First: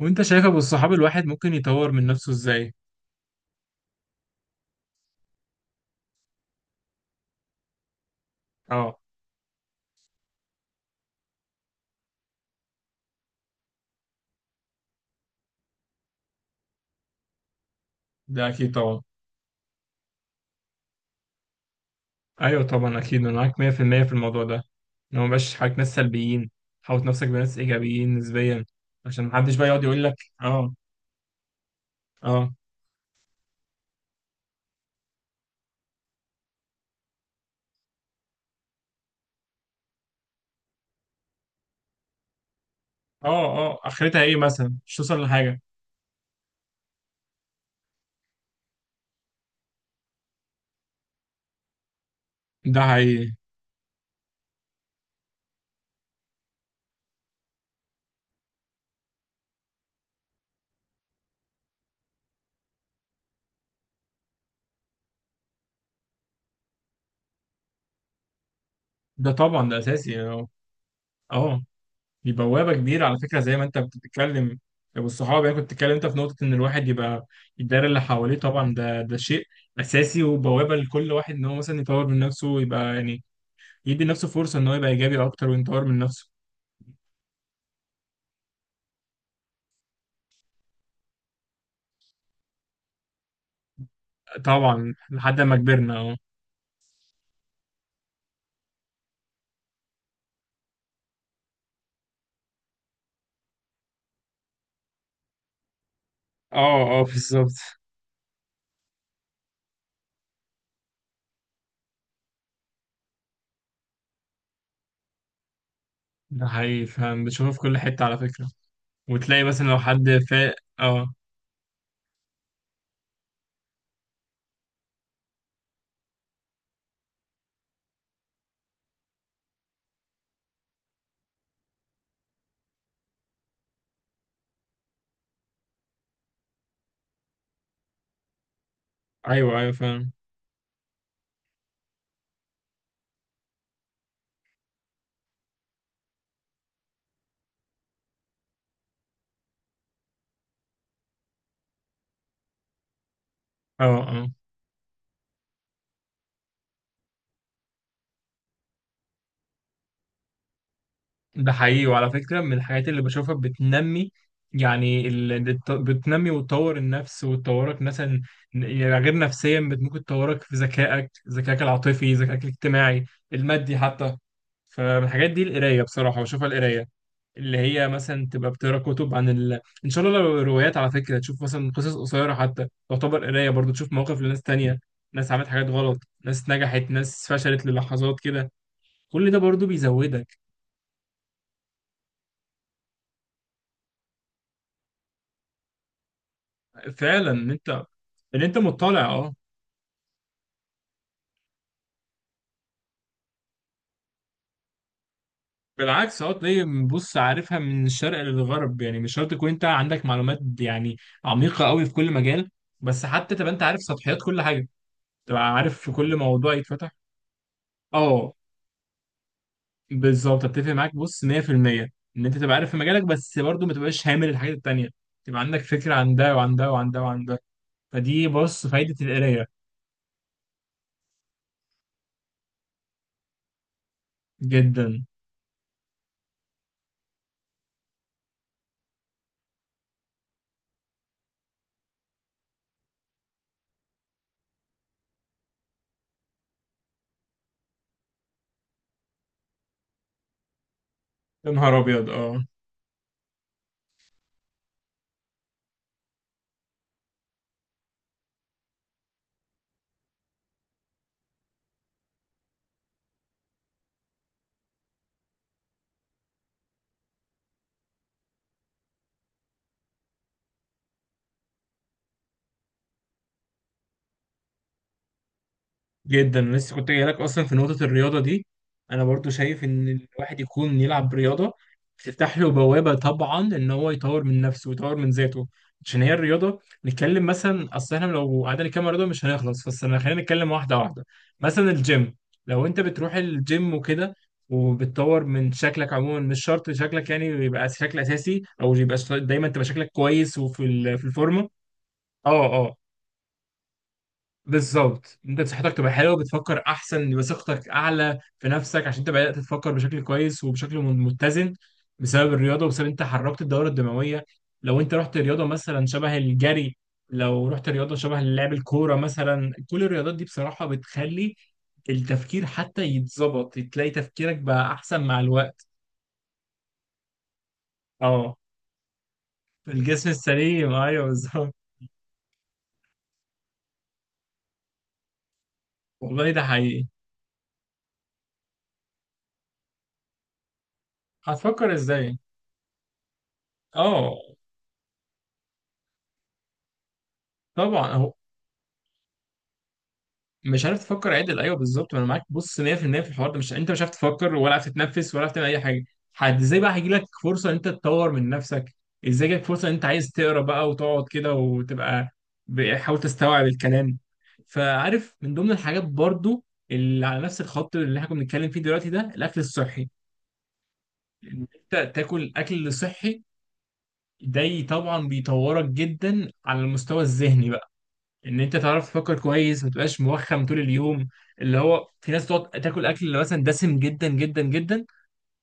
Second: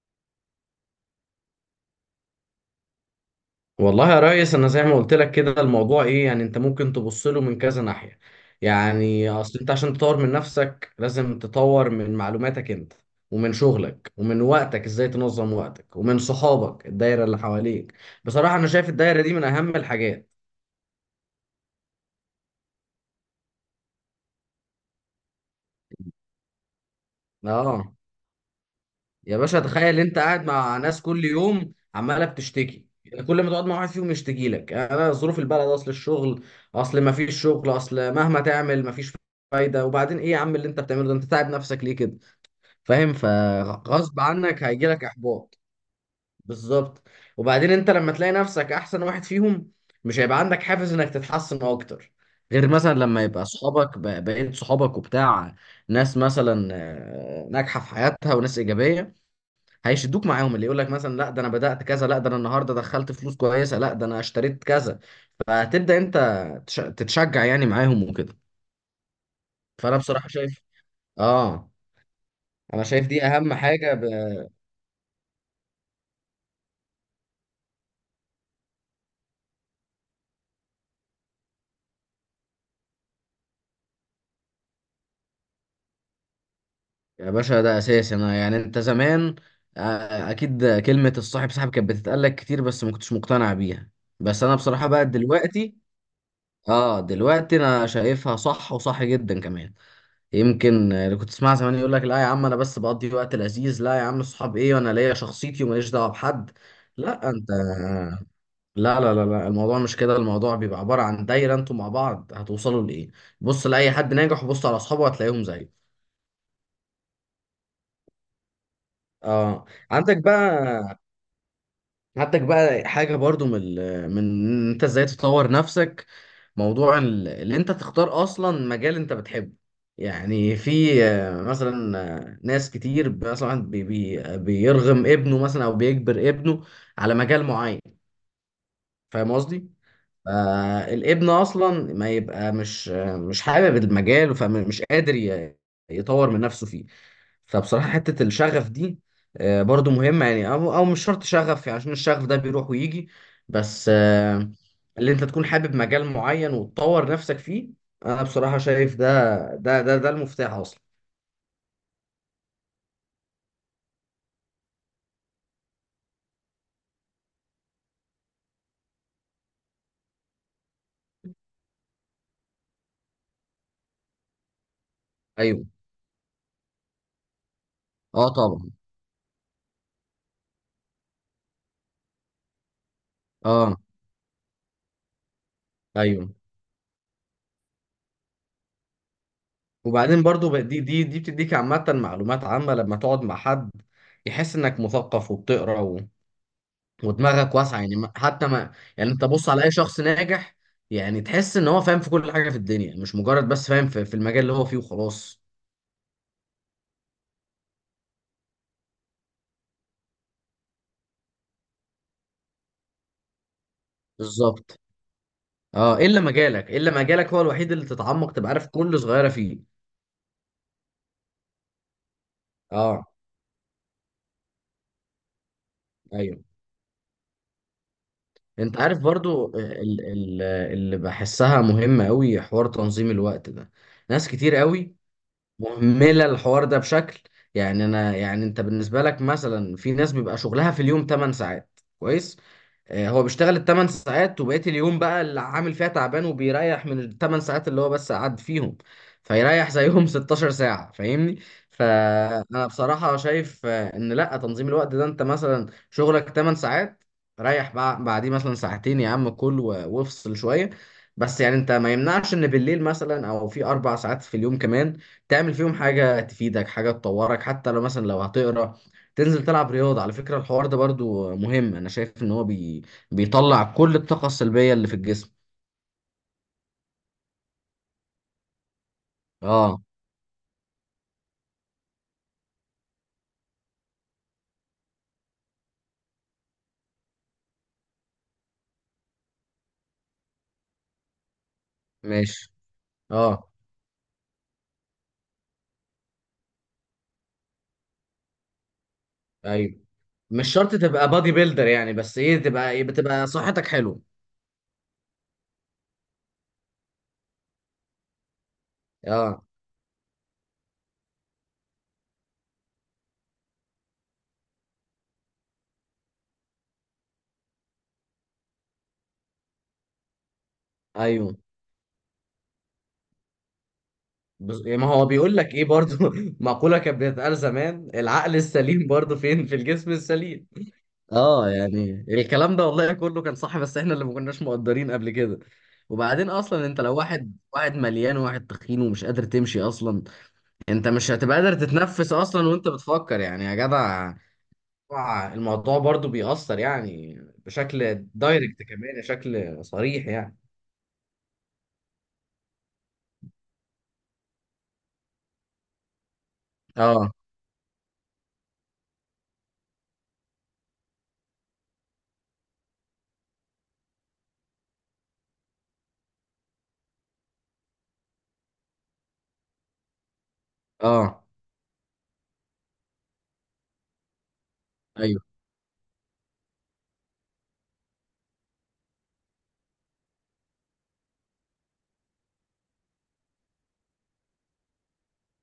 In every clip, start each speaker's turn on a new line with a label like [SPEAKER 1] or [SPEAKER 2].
[SPEAKER 1] وانت شايف ابو الصحاب الواحد ممكن يطور من نفسه ازاي؟
[SPEAKER 2] والله يا ريس، انا زي ما قلت لك كده، الموضوع ايه؟ يعني انت ممكن تبص له من كذا ناحية.
[SPEAKER 1] اه،
[SPEAKER 2] يعني اصل انت عشان تطور من نفسك لازم تطور من معلوماتك انت، ومن شغلك، ومن وقتك ازاي تنظم وقتك، ومن صحابك الدايرة اللي حواليك.
[SPEAKER 1] ده
[SPEAKER 2] بصراحة انا
[SPEAKER 1] اكيد
[SPEAKER 2] شايف
[SPEAKER 1] طبعا.
[SPEAKER 2] الدايرة دي من اهم الحاجات.
[SPEAKER 1] ايوه طبعا، اكيد انا معاك 100% في المية في الموضوع ده، ان هو مبقاش حواليك ناس سلبيين. حوط نفسك بناس
[SPEAKER 2] اه،
[SPEAKER 1] ايجابيين نسبيا، عشان
[SPEAKER 2] يا
[SPEAKER 1] محدش
[SPEAKER 2] باشا،
[SPEAKER 1] بقى يقعد
[SPEAKER 2] تخيل
[SPEAKER 1] يقول لك.
[SPEAKER 2] انت قاعد
[SPEAKER 1] اه،
[SPEAKER 2] مع ناس كل يوم عماله
[SPEAKER 1] اه،
[SPEAKER 2] بتشتكي، يعني كل ما تقعد مع واحد فيهم يشتكي لك يعني انا ظروف البلد، اصل الشغل، اصل ما فيش شغل، اصل مهما تعمل ما فيش فايده. وبعدين ايه يا عم اللي انت بتعمله ده؟ انت تعب نفسك ليه كده؟ فاهم؟
[SPEAKER 1] اه، اه،
[SPEAKER 2] فغصب
[SPEAKER 1] اخرتها ايه
[SPEAKER 2] عنك
[SPEAKER 1] مثلا؟
[SPEAKER 2] هيجي
[SPEAKER 1] مش
[SPEAKER 2] لك
[SPEAKER 1] توصل
[SPEAKER 2] احباط.
[SPEAKER 1] لحاجه.
[SPEAKER 2] بالظبط. وبعدين انت لما تلاقي نفسك احسن واحد فيهم مش هيبقى عندك حافز انك تتحسن اكتر، غير
[SPEAKER 1] ده
[SPEAKER 2] مثلا لما
[SPEAKER 1] حقيقي.
[SPEAKER 2] يبقى صحابك، بقيت صحابك وبتاع ناس مثلا ناجحه في حياتها وناس ايجابيه، هيشدوك معاهم. اللي يقول لك مثلا لا ده انا بدأت كذا، لا ده انا النهارده دخلت فلوس كويسه، لا ده انا اشتريت كذا، فهتبدأ انت تتشجع يعني معاهم وكده.
[SPEAKER 1] ده طبعا ده
[SPEAKER 2] فانا
[SPEAKER 1] اساسي يعني.
[SPEAKER 2] بصراحه
[SPEAKER 1] اه،
[SPEAKER 2] شايف،
[SPEAKER 1] اه،
[SPEAKER 2] اه،
[SPEAKER 1] دي بوابة
[SPEAKER 2] انا
[SPEAKER 1] كبيرة
[SPEAKER 2] شايف
[SPEAKER 1] على
[SPEAKER 2] دي
[SPEAKER 1] فكرة
[SPEAKER 2] اهم
[SPEAKER 1] زي ما انت
[SPEAKER 2] حاجه
[SPEAKER 1] بتتكلم. والصحاب، يعني كنت بتتكلم انت في نقطة ان الواحد يبقى الدايرة اللي حواليه طبعا، ده شيء اساسي وبوابة لكل واحد ان هو مثلا يطور من نفسه ويبقى يعني يدي لنفسه فرصة ان هو يبقى ايجابي اكتر ويطور من نفسه.
[SPEAKER 2] يا باشا ده اساسي. انا يعني انت زمان اكيد كلمه الصاحب سحب كانت بتتقال لك كتير بس ما كنتش مقتنع بيها. بس انا بصراحه
[SPEAKER 1] طبعا
[SPEAKER 2] بقى
[SPEAKER 1] لحد ما
[SPEAKER 2] دلوقتي،
[SPEAKER 1] كبرنا. اه،
[SPEAKER 2] اه دلوقتي، انا شايفها صح وصح جدا كمان. يمكن اللي كنت تسمع زمان يقول لك لا يا عم انا بس بقضي وقت لذيذ، لا يا عم الصحاب ايه، وانا ليا شخصيتي وماليش دعوه بحد.
[SPEAKER 1] اه، اه،
[SPEAKER 2] لا انت،
[SPEAKER 1] بالظبط.
[SPEAKER 2] لا لا لا لا، الموضوع مش كده. الموضوع بيبقى عباره عن دايره، انتوا مع بعض هتوصلوا لايه؟ بص لاي حد ناجح وبص على اصحابه هتلاقيهم زيه.
[SPEAKER 1] ده حقيقي، فاهم بتشوفه في كل حتة على فكرة. وتلاقي
[SPEAKER 2] اه.
[SPEAKER 1] مثلا لو حد
[SPEAKER 2] عندك بقى
[SPEAKER 1] اه.
[SPEAKER 2] عندك بقى حاجه برضو من إن انت ازاي تطور نفسك. اللي انت تختار اصلا مجال انت بتحبه. يعني في مثلا ناس كتير مثلا بي بي آه، بيرغم ابنه مثلا او بيجبر ابنه على مجال معين. فاهم
[SPEAKER 1] ايوه
[SPEAKER 2] قصدي؟
[SPEAKER 1] ايوه فاهم.
[SPEAKER 2] الابن اصلا ما يبقى مش حابب المجال، فمش قادر يطور من نفسه فيه. فبصراحة حتة الشغف دي برضو مهمة يعني، أو مش شرط شغف يعني، عشان الشغف ده بيروح ويجي.
[SPEAKER 1] اه،
[SPEAKER 2] بس
[SPEAKER 1] اه،
[SPEAKER 2] اللي أنت تكون حابب مجال معين وتطور نفسك فيه، أنا بصراحة شايف ده المفتاح أصلا.
[SPEAKER 1] ده حقيقي. وعلى فكرة، من الحاجات اللي بشوفها بتنمي، يعني بتنمي وتطور النفس وتطورك مثلا، يعني غير نفسيا، ممكن تطورك في ذكائك العاطفي، ذكائك الاجتماعي، المادي حتى. فمن الحاجات دي
[SPEAKER 2] أيوه.
[SPEAKER 1] القراية، بصراحة بشوفها القراية، اللي هي مثلا
[SPEAKER 2] أه
[SPEAKER 1] تبقى
[SPEAKER 2] طبعا.
[SPEAKER 1] بتقرا كتب عن إن شاء الله لو روايات. على فكرة تشوف مثلا قصص قصيرة، حتى تعتبر قراية برضو،
[SPEAKER 2] أه
[SPEAKER 1] تشوف مواقف لناس تانية، ناس عملت حاجات غلط،
[SPEAKER 2] أيوه.
[SPEAKER 1] ناس نجحت، ناس فشلت للحظات كده، كل ده برضو
[SPEAKER 2] وبعدين
[SPEAKER 1] بيزودك.
[SPEAKER 2] برضو دي بتديك عامة، معلومات عامة، لما تقعد مع حد يحس إنك مثقف وبتقرأ
[SPEAKER 1] فعلا
[SPEAKER 2] ودماغك واسعه. يعني
[SPEAKER 1] ان
[SPEAKER 2] حتى
[SPEAKER 1] انت
[SPEAKER 2] ما
[SPEAKER 1] مطلع.
[SPEAKER 2] يعني، انت
[SPEAKER 1] اه،
[SPEAKER 2] بص على اي شخص ناجح، يعني تحس ان هو فاهم في كل حاجه في الدنيا، مش مجرد بس فاهم في المجال اللي هو فيه وخلاص.
[SPEAKER 1] بالعكس، اه تلاقي بص عارفها من الشرق للغرب، يعني مش شرط تكون انت عندك معلومات يعني عميقه قوي في كل مجال، بس حتى تبقى انت عارف سطحيات كل حاجه،
[SPEAKER 2] بالظبط.
[SPEAKER 1] تبقى عارف في
[SPEAKER 2] اه،
[SPEAKER 1] كل
[SPEAKER 2] الا
[SPEAKER 1] موضوع
[SPEAKER 2] مجالك
[SPEAKER 1] يتفتح.
[SPEAKER 2] الا مجالك هو الوحيد اللي تتعمق
[SPEAKER 1] اه،
[SPEAKER 2] تبقى عارف كل صغيره فيه.
[SPEAKER 1] بالظبط، اتفق معاك بص 100%. ان انت تبقى عارف في مجالك
[SPEAKER 2] اه.
[SPEAKER 1] بس برضه ما تبقاش هامل الحاجات التانيه، تبقى عندك فكره عن ده
[SPEAKER 2] ايوه.
[SPEAKER 1] وعن ده وعن ده وعن ده. فدي بص
[SPEAKER 2] انت
[SPEAKER 1] فايده
[SPEAKER 2] عارف
[SPEAKER 1] القرايه.
[SPEAKER 2] برضو اللي بحسها مهمه قوي، حوار تنظيم الوقت ده. ناس كتير قوي
[SPEAKER 1] جدا.
[SPEAKER 2] مهمله الحوار ده بشكل. يعني انا، يعني انت بالنسبه لك مثلا، في ناس بيبقى شغلها في اليوم 8 ساعات كويس، هو بيشتغل الثمان ساعات، وبقية اليوم بقى اللي عامل فيها تعبان، وبيريح من الثمان ساعات اللي هو بس قعد فيهم. فيريح زيهم 16 ساعة، فاهمني؟
[SPEAKER 1] يا نهار ابيض، اه،
[SPEAKER 2] فأنا بصراحة شايف إن لأ، تنظيم الوقت ده، أنت مثلا شغلك 8 ساعات، ريح بعديه مثلا ساعتين يا عم، كل وافصل شوية، بس يعني أنت ما يمنعش إن بالليل مثلا، أو في أربع ساعات في اليوم كمان، تعمل فيهم حاجة تفيدك، حاجة تطورك. حتى لو مثلا لو هتقرأ، تنزل تلعب رياضة، على فكرة الحوار ده برضو مهم. أنا شايف إن هو بي، بيطلع كل الطاقة السلبية اللي في الجسم.
[SPEAKER 1] جدا. أنا لسه كنت جاي لك اصلا في نقطه الرياضه دي. انا برضو شايف
[SPEAKER 2] اه.
[SPEAKER 1] ان الواحد يكون يلعب رياضه، بتفتح له بوابه طبعا ان هو يطور من نفسه ويطور من ذاته. عشان هي الرياضه، نتكلم مثلا، اصل احنا لو قعدنا نتكلم عن رياضه مش هنخلص، بس انا خلينا نتكلم واحده واحده. مثلا الجيم،
[SPEAKER 2] ماشي.
[SPEAKER 1] لو انت بتروح
[SPEAKER 2] اه.
[SPEAKER 1] الجيم وكده، وبتطور من شكلك عموما، مش شرط شكلك يعني يبقى شكل اساسي، او يبقى دايما تبقى
[SPEAKER 2] ايوه.
[SPEAKER 1] شكلك كويس
[SPEAKER 2] مش
[SPEAKER 1] وفي
[SPEAKER 2] شرط
[SPEAKER 1] في
[SPEAKER 2] تبقى بادي
[SPEAKER 1] الفورمه.
[SPEAKER 2] بيلدر يعني، بس ايه،
[SPEAKER 1] اه،
[SPEAKER 2] تبقى
[SPEAKER 1] آه،
[SPEAKER 2] ايه، بتبقى صحتك حلوه.
[SPEAKER 1] بالظبط، انت صحتك تبقى حلوه، بتفكر احسن، يبقى ثقتك اعلى في نفسك، عشان انت بدات
[SPEAKER 2] اه.
[SPEAKER 1] تفكر بشكل كويس وبشكل متزن، بسبب الرياضه وبسبب انت حركت الدوره الدمويه. لو انت رحت رياضه مثلا شبه الجري، لو رحت رياضه شبه لعب الكوره مثلا، كل الرياضات دي بصراحه
[SPEAKER 2] ايوه.
[SPEAKER 1] بتخلي التفكير حتى يتظبط، تلاقي تفكيرك
[SPEAKER 2] بس
[SPEAKER 1] بقى
[SPEAKER 2] يعني ما
[SPEAKER 1] احسن
[SPEAKER 2] هو
[SPEAKER 1] مع
[SPEAKER 2] بيقول لك ايه
[SPEAKER 1] الوقت.
[SPEAKER 2] برضو، مقولة كانت بتتقال زمان،
[SPEAKER 1] اه،
[SPEAKER 2] العقل السليم برضو فين؟ في الجسم
[SPEAKER 1] الجسم
[SPEAKER 2] السليم.
[SPEAKER 1] السليم، ايوه
[SPEAKER 2] اه،
[SPEAKER 1] بالظبط.
[SPEAKER 2] يعني الكلام ده والله كله كان صح، بس احنا اللي ما كناش مقدرين قبل كده.
[SPEAKER 1] والله
[SPEAKER 2] وبعدين
[SPEAKER 1] ده
[SPEAKER 2] اصلا انت
[SPEAKER 1] حقيقي.
[SPEAKER 2] لو واحد، واحد مليان وواحد تخين ومش قادر تمشي اصلا، انت مش هتبقى قادر
[SPEAKER 1] هتفكر
[SPEAKER 2] تتنفس
[SPEAKER 1] ازاي؟
[SPEAKER 2] اصلا وانت بتفكر، يعني يا جدع.
[SPEAKER 1] اه،
[SPEAKER 2] طبعاً الموضوع برضو بيأثر يعني، بشكل
[SPEAKER 1] طبعا.
[SPEAKER 2] دايركت كمان، بشكل صريح يعني.
[SPEAKER 1] مش عارف تفكر عدل، ايوه بالظبط، ما انا معاك بص 100% في المية في الحوار ده. مش انت مش عارف تفكر ولا عارف تتنفس ولا عارف تعمل اي حاجه، حد ازاي بقى هيجي لك
[SPEAKER 2] اه.
[SPEAKER 1] فرصه ان انت تطور من نفسك؟ ازاي جالك فرصه ان انت عايز تقرا بقى وتقعد كده وتبقى بتحاول تستوعب الكلام؟ فعارف، من ضمن الحاجات برضو اللي على نفس الخط اللي احنا كنا بنتكلم فيه دلوقتي ده الاكل الصحي.
[SPEAKER 2] اه.
[SPEAKER 1] ان انت تاكل اكل صحي، ده طبعا
[SPEAKER 2] ايوه.
[SPEAKER 1] بيطورك جدا على المستوى الذهني، ان انت تعرف تفكر كويس، ما تبقاش موخم طول اليوم. اللي هو في ناس تقعد تاكل اكل اللي مثلا دسم جدا جدا جدا،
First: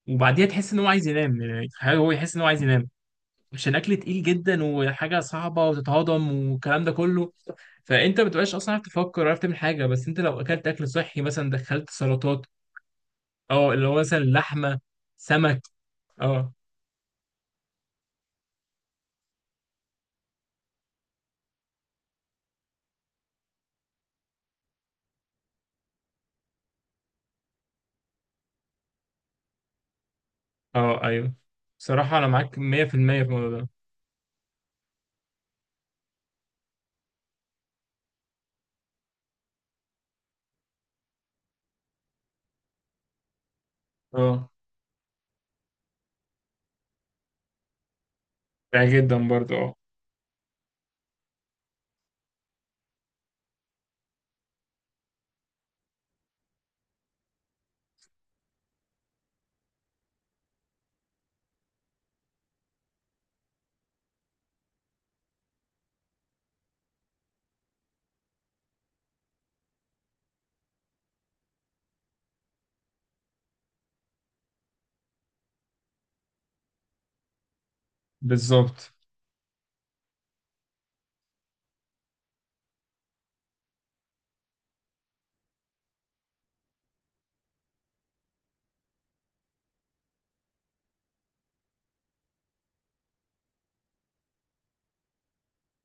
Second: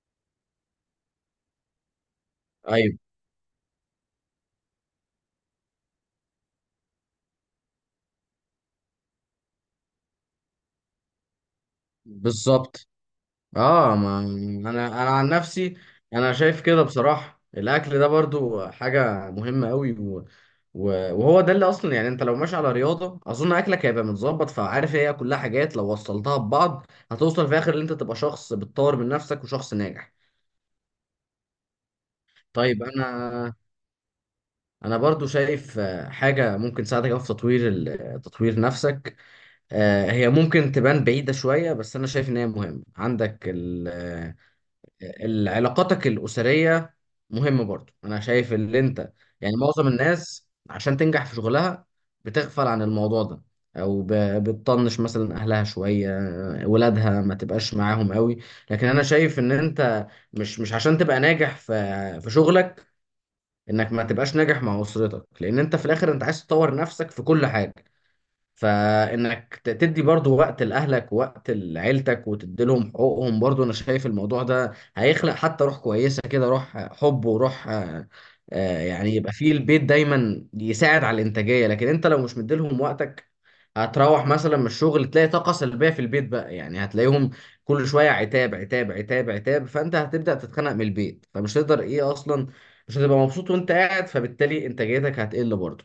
[SPEAKER 1] وبعديها تحس ان هو عايز ينام، يعني حاجة هو يحس ان هو عايز ينام
[SPEAKER 2] ايوه.
[SPEAKER 1] عشان اكل تقيل جدا وحاجه صعبه وتتهضم والكلام ده كله، فانت ما بتبقاش اصلا عارف تفكر، عارف تعمل حاجه. بس انت لو اكلت اكل صحي مثلا دخلت سلطات،
[SPEAKER 2] بالظبط.
[SPEAKER 1] اه، اللي هو
[SPEAKER 2] اه.
[SPEAKER 1] مثلا
[SPEAKER 2] ما
[SPEAKER 1] لحمه،
[SPEAKER 2] انا عن
[SPEAKER 1] سمك.
[SPEAKER 2] نفسي، انا
[SPEAKER 1] اه،
[SPEAKER 2] شايف كده بصراحة الاكل ده برضو حاجة مهمة قوي، و... و... وهو ده اللي اصلا. يعني انت لو ماشي على رياضة، اظن اكلك هيبقى متظبط. فعارف، هي كلها حاجات لو وصلتها ببعض هتوصل في الاخر ان انت تبقى شخص بتطور من نفسك وشخص ناجح.
[SPEAKER 1] اه، ايوه، بصراحه انا معاك
[SPEAKER 2] طيب
[SPEAKER 1] 100% في المية في
[SPEAKER 2] انا
[SPEAKER 1] الموضوع ده.
[SPEAKER 2] انا برضو شايف حاجه ممكن تساعدك أوي في تطوير تطوير نفسك. هي ممكن تبان بعيده شويه، بس انا شايف ان هي مهمه عندك
[SPEAKER 1] اه،
[SPEAKER 2] علاقاتك الاسريه مهمه برضو. انا شايف ان
[SPEAKER 1] ده
[SPEAKER 2] انت،
[SPEAKER 1] جدا
[SPEAKER 2] يعني
[SPEAKER 1] برضه. اه،
[SPEAKER 2] معظم الناس عشان تنجح في شغلها بتغفل عن الموضوع ده، او بتطنش مثلا اهلها شويه، ولادها ما تبقاش معاهم قوي. لكن انا شايف ان انت، مش عشان تبقى ناجح في في شغلك انك ما تبقاش ناجح مع اسرتك. لان انت في الاخر انت عايز تطور نفسك في كل حاجه، فانك تدي برضو وقت لاهلك ووقت لعيلتك وتديلهم حقوقهم. برضو انا شايف الموضوع ده هيخلق حتى روح كويسه كده، روح حب وروح
[SPEAKER 1] بالظبط.
[SPEAKER 2] يعني، يبقى فيه البيت دايما يساعد على الانتاجيه. لكن انت لو مش مديلهم وقتك، هتروح مثلا من الشغل تلاقي طاقه سلبيه في البيت بقى، يعني هتلاقيهم كل شويه عتاب عتاب عتاب عتاب، فانت هتبدا تتخنق من البيت، فمش هتقدر ايه اصلا، مش هتبقى مبسوط وانت قاعد، فبالتالي انتاجيتك هتقل برضو.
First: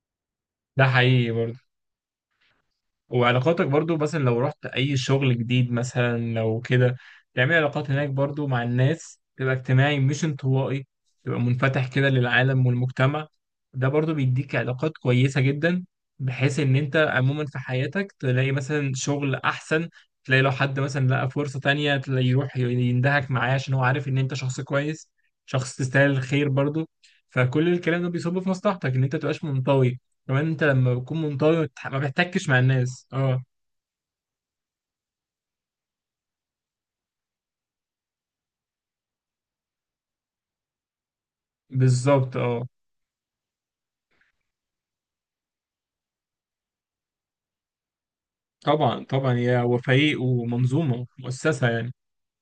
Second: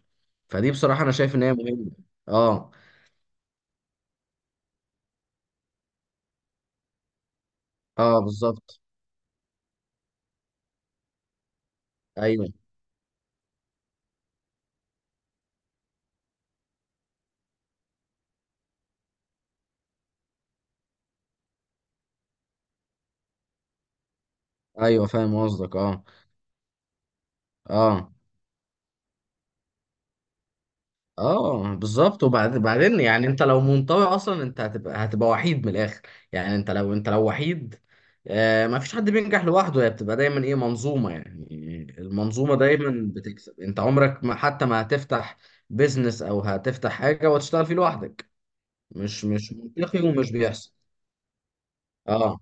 [SPEAKER 2] فدي
[SPEAKER 1] ده
[SPEAKER 2] بصراحه انا
[SPEAKER 1] حقيقي
[SPEAKER 2] شايف ان هي
[SPEAKER 1] برضه.
[SPEAKER 2] مهمه. اه.
[SPEAKER 1] وعلاقاتك برضو، مثلا لو رحت أي شغل جديد مثلا لو كده، تعمل علاقات هناك
[SPEAKER 2] اه.
[SPEAKER 1] برضو مع
[SPEAKER 2] بالظبط.
[SPEAKER 1] الناس، تبقى اجتماعي مش انطوائي، تبقى منفتح كده
[SPEAKER 2] ايوه.
[SPEAKER 1] للعالم والمجتمع. ده برضو بيديك علاقات كويسة جدا، بحيث إن أنت عموما في حياتك تلاقي مثلا شغل أحسن، تلاقي لو حد مثلا لقى فرصة تانية تلاقي يروح يندهك معاه، عشان هو عارف إن أنت شخص
[SPEAKER 2] ايوه
[SPEAKER 1] كويس،
[SPEAKER 2] فاهم
[SPEAKER 1] شخص
[SPEAKER 2] قصدك. اه.
[SPEAKER 1] تستاهل الخير برضو. فكل الكلام ده
[SPEAKER 2] اه.
[SPEAKER 1] بيصب في مصلحتك إن أنت تبقاش منطوي. كمان انت لما بتكون منطوي
[SPEAKER 2] اه
[SPEAKER 1] ما
[SPEAKER 2] بالظبط.
[SPEAKER 1] بتحتكش مع
[SPEAKER 2] وبعدين
[SPEAKER 1] الناس.
[SPEAKER 2] يعني
[SPEAKER 1] اه،
[SPEAKER 2] انت لو منطوي اصلا، انت هتبقى وحيد من الاخر. يعني انت لو، وحيد، آه ما فيش حد بينجح لوحده. هي بتبقى دايما ايه، منظومه يعني.
[SPEAKER 1] بالظبط.
[SPEAKER 2] المنظومه
[SPEAKER 1] اه،
[SPEAKER 2] دايما بتكسب. انت عمرك ما، حتى ما هتفتح بيزنس او هتفتح حاجه وتشتغل فيه لوحدك،
[SPEAKER 1] طبعا
[SPEAKER 2] مش
[SPEAKER 1] طبعا،
[SPEAKER 2] مش
[SPEAKER 1] يا هو
[SPEAKER 2] منطقي
[SPEAKER 1] فريق
[SPEAKER 2] ومش بيحصل.
[SPEAKER 1] ومنظومه مؤسسه يعني.
[SPEAKER 2] اه.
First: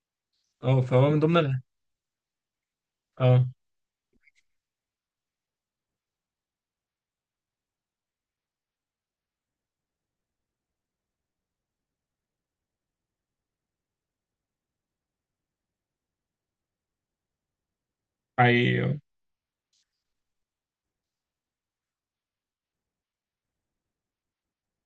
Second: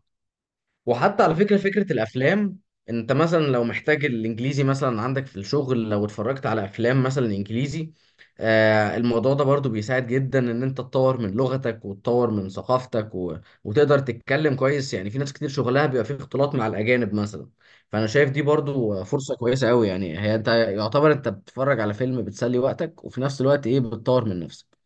[SPEAKER 1] اه، فهو من
[SPEAKER 2] وحتى على
[SPEAKER 1] ضمن
[SPEAKER 2] فكرة، فكرة الأفلام، أنت مثلا
[SPEAKER 1] اه،
[SPEAKER 2] لو محتاج الإنجليزي مثلا عندك في الشغل، لو اتفرجت على أفلام مثلا إنجليزي، آه الموضوع ده برضو بيساعد جدا إن أنت تطور من لغتك وتطور من ثقافتك، و... وتقدر تتكلم كويس. يعني في ناس كتير شغلها بيبقى فيه اختلاط مع الأجانب مثلا، فأنا شايف دي
[SPEAKER 1] حقيقي،
[SPEAKER 2] برضو فرصة كويسة أوي. يعني هي أنت يعتبر أنت بتتفرج على فيلم، بتسلي وقتك وفي نفس الوقت إيه، بتطور من نفسك.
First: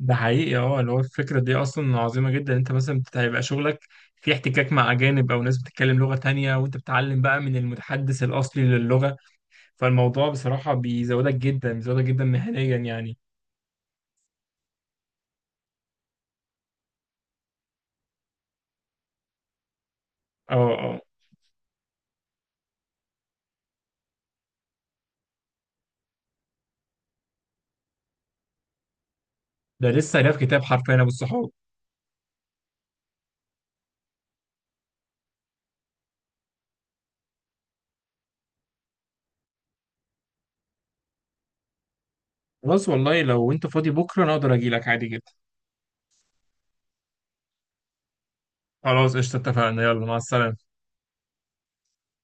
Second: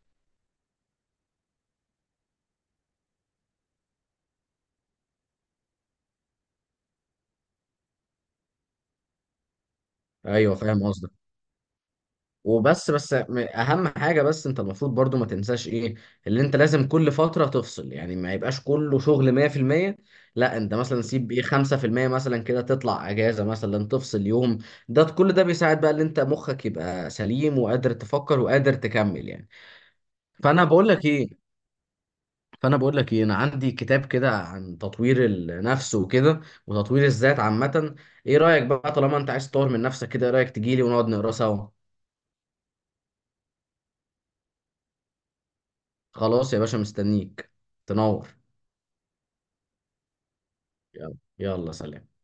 [SPEAKER 1] ده حقيقي. اه، اللي هو الفكره دي اصلا عظيمه جدا، انت مثلا هيبقى شغلك في احتكاك مع اجانب او ناس بتتكلم لغه تانية، وانت بتتعلم بقى من المتحدث الاصلي للغه. فالموضوع
[SPEAKER 2] أيوه
[SPEAKER 1] بصراحه
[SPEAKER 2] فاهم قصدك.
[SPEAKER 1] بيزودك جدا، بيزودك جدا مهنيا
[SPEAKER 2] وبس،
[SPEAKER 1] يعني.
[SPEAKER 2] اهم حاجه بس، انت المفروض برضو ما تنساش ايه، اللي انت لازم كل فتره تفصل، يعني ما يبقاش كله شغل 100%،
[SPEAKER 1] اه،
[SPEAKER 2] لا انت
[SPEAKER 1] اه،
[SPEAKER 2] مثلا سيب ايه، 5% مثلا كده، تطلع اجازه مثلا، تفصل يوم. ده كل ده بيساعد بقى ان انت مخك يبقى سليم وقادر تفكر وقادر تكمل يعني.
[SPEAKER 1] ده لسه قاري في كتاب
[SPEAKER 2] فانا بقول
[SPEAKER 1] حرفيا
[SPEAKER 2] لك
[SPEAKER 1] ابو
[SPEAKER 2] ايه
[SPEAKER 1] الصحاب.
[SPEAKER 2] فانا بقول لك ايه انا عندي كتاب كده عن تطوير النفس وكده، وتطوير الذات عامه. ايه رايك بقى، طالما انت عايز تطور من نفسك كده، ايه رايك تجيلي ونقعد نقرا سوا؟
[SPEAKER 1] خلاص والله، لو انت فاضي بكره انا اقدر اجي لك عادي جدا.
[SPEAKER 2] خلاص يا باشا، مستنيك، تنور.
[SPEAKER 1] خلاص قشطة، اتفقنا. يلا، مع السلامة.
[SPEAKER 2] يلا يلا، سلام.